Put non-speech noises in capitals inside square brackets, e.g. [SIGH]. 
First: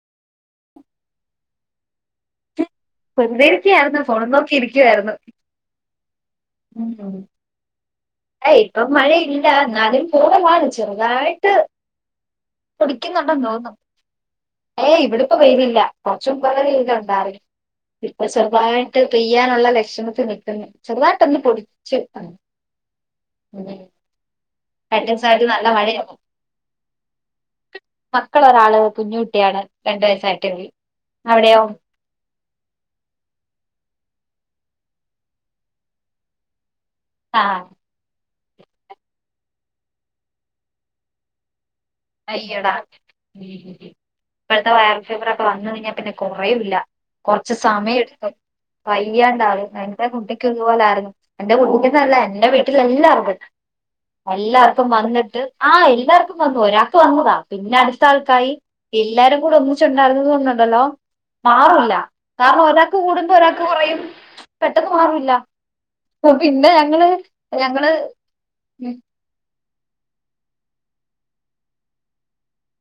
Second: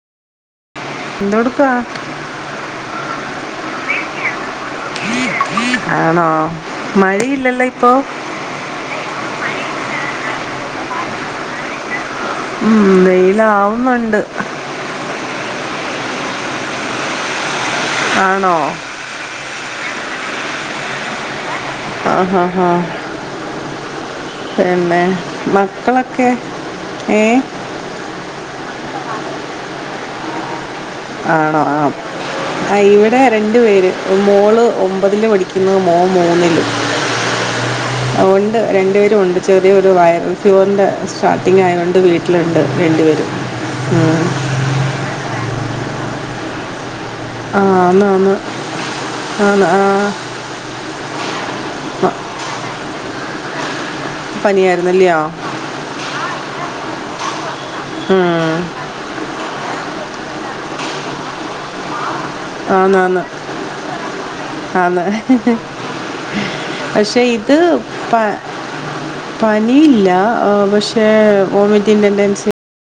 എന്തോടുക്കുവാ വെറുതെരിക്ക്യാരുന്നു ഫോണും നോക്കിയിരി ആണോ മഴയില്ലല്ലോ ഇപ്പൊ അ ഇപ്പം മഴയില്ല ന്നാലും പൂണമാണ് ചെറുതായിട്ട് ഉം, കുടിക്കുന്നുണ്ടെന്ന് തോന്നു വെയിലാവുന്നുണ്ട് ഏയ് ഇവിടിപ്പം വെയ്ലില്ല കൊറച്ചും പല രീതിയിലാ ഉണ്ടാറ് ഇപ്പൊ ആണോ ചെറുതായിട്ട് പെയ്യാനുള്ള ലക്ഷണത്തി നിക്ക്ന്ന് ചെറുതായിട്ടൊന്ന് പൊടി ആഹാഹാ [UNINTELLIGIBLE] പിന്നെ രണ്ട് ദിവസായിട്ട് നല്ല മഴയായിരുന്നു മക്കളൊക്കെ ഏ മക്കള് ഒരാള് കുഞ്ഞൂട്ടിയാണ് രണ്ട് വയസ്സായിട്ടേള്ളു ആണോ അ ആ ഇവിടെ രണ്ടു പേര് മോള് ഒമ്പതില് പടിക്കുന്ന് മോമൂന്നില് ആ ഒണ്ട് രണ്ടു വേരുവൊണ്ട് ചെറിയൊരു വയറൽ ഫ്യുവറിൻ്റെ സ്റ്റാർട്ടിങ് ആയോണ്ട് അയ്യൊട ഉം. ഇപ്പഴ്ത്ത വയറിൽ ഫ്യുവറ ഇപ്പ വന്ന് കഴിഞ്ഞാ പിന്നെ കൊറയൂല്ല കൊറച്ച് ആ സമയം എടുക്കും എന്നാന്ന് ആന്ന് വയ്യാണ്ടാവും ആ എന്റെ കുട്ടിക്കു ഇതുപോലാരുന്നു.. എന്റെ കുട്ടിക്കന്നല്ല എന്റെ വീട്ടിൽലെല്ലാർക്ക്ണ്ട്... എല്ലാർക്കും പനിയായിരുന്നല്ലയോ വന്നിട്ട് ആ എല്ലാർക്കും വന്നു ഒരാൾക്ക് വന്നതാ... പിന്നടുത്താൾക്കായി എല്ലാരും കൂടെ ഒന്നിച്ചൊണ്ടാരുന്നതു കൊണ്ടൊണ്ടല്ലോ മാറൂല്ലാ... കാരണം ഒരാക്ക് ആന്ന് ആന്ന് കൂടുമ്പോ ഒരാക്ക് കൊറയും പെട്ടെന്ന് ആന്ന് മാറൂല്ല.. പിന്നെ ഞങ്ങള് പക്ഷേ ഇത് ഞങ്ങള് ഉം... പനി ഇല്ല പക്ഷെ ഓമിറ്റിങ് ടെൻറ്റെൻസി...